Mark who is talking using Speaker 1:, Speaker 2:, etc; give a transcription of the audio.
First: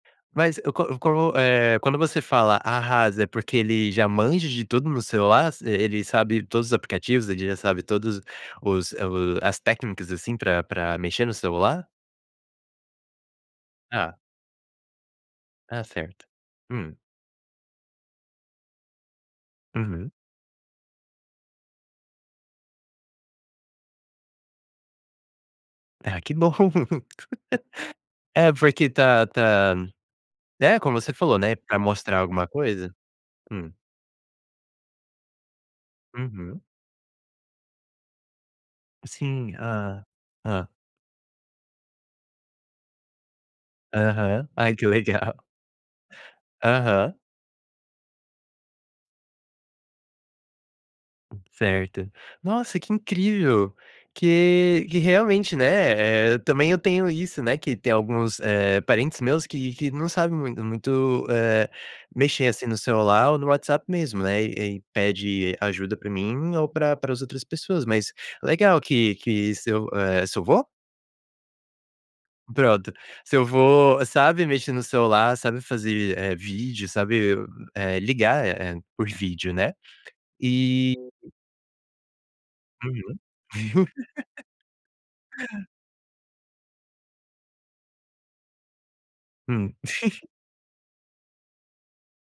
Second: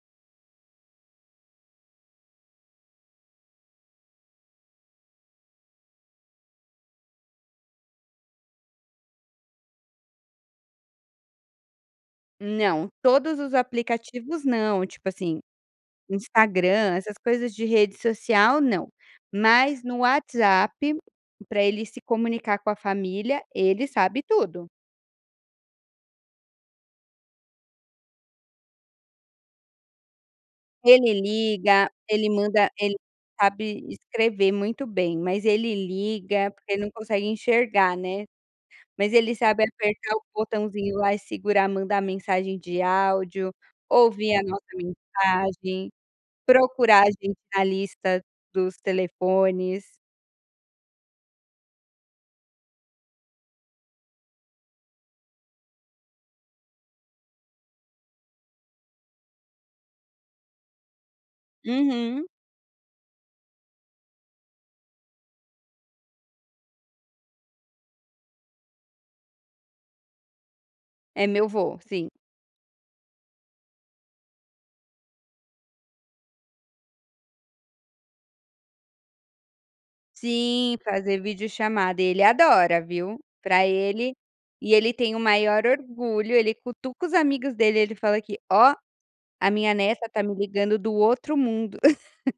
Speaker 1: Mas eu co eu co eh, quando você fala "arrasa" é porque ele já manja de tudo no celular, ele sabe todos os aplicativos, ele já sabe todos os o as técnicas, assim, pra pra mexer no celular?
Speaker 2: Não, todos os
Speaker 1: Tá.
Speaker 2: aplicativos não, tipo assim,
Speaker 1: Está certo,
Speaker 2: Instagram
Speaker 1: hum.
Speaker 2: essas coisas de rede social não, mas no
Speaker 1: Uhum.
Speaker 2: WhatsApp pra ele se comunicar com a família, ele sabe tudo.
Speaker 1: Ah que bom, é porque tá tá né, como
Speaker 2: Ele
Speaker 1: você falou, né, pra
Speaker 2: liga,
Speaker 1: mostrar
Speaker 2: ele
Speaker 1: alguma
Speaker 2: manda
Speaker 1: coisa,
Speaker 2: ele
Speaker 1: hum.
Speaker 2: sabe escrever muito bem, mas ele liga,
Speaker 1: Uhum.
Speaker 2: porque ele não consegue enxergar, né, mas ele
Speaker 1: Sim,
Speaker 2: sabe
Speaker 1: ah
Speaker 2: apertar o
Speaker 1: ah.
Speaker 2: botãozinho lá e segurar mandar mensagem de áudio, ouvir a
Speaker 1: Aham,
Speaker 2: nossa
Speaker 1: ai que legal.
Speaker 2: mensagem, procurar a
Speaker 1: Aham.
Speaker 2: gente na lista dos telefones.
Speaker 1: Certo, nossa que incrível, que que realmente, né, eh, também eu tenho isso, né, que tem alguns parentes meus que que não sabe muito muito, eh,
Speaker 2: Uhum.
Speaker 1: mexer, assim, no celular ou no WhatsApp mesmo, né, e e pede ajuda para mim ou pra para as outras pessoas, mas legal que que seu, eh, seu vô?
Speaker 2: É meu vô, sim.
Speaker 1: Pronto, seu vô, sabe mexer no celular, sabe fazer, eh, vídeo, sabe, eh, ligar, eh, por vídeo, né,
Speaker 2: Sim,
Speaker 1: e
Speaker 2: fazer videochamada e ele adora viu,
Speaker 1: Uhum.
Speaker 2: para ele e ele tem o maior orgulho, ele cutuca os amigos dele ele fala que: "Ó, a minha
Speaker 1: Hum.
Speaker 2: neta tá me ligando do outro mundo".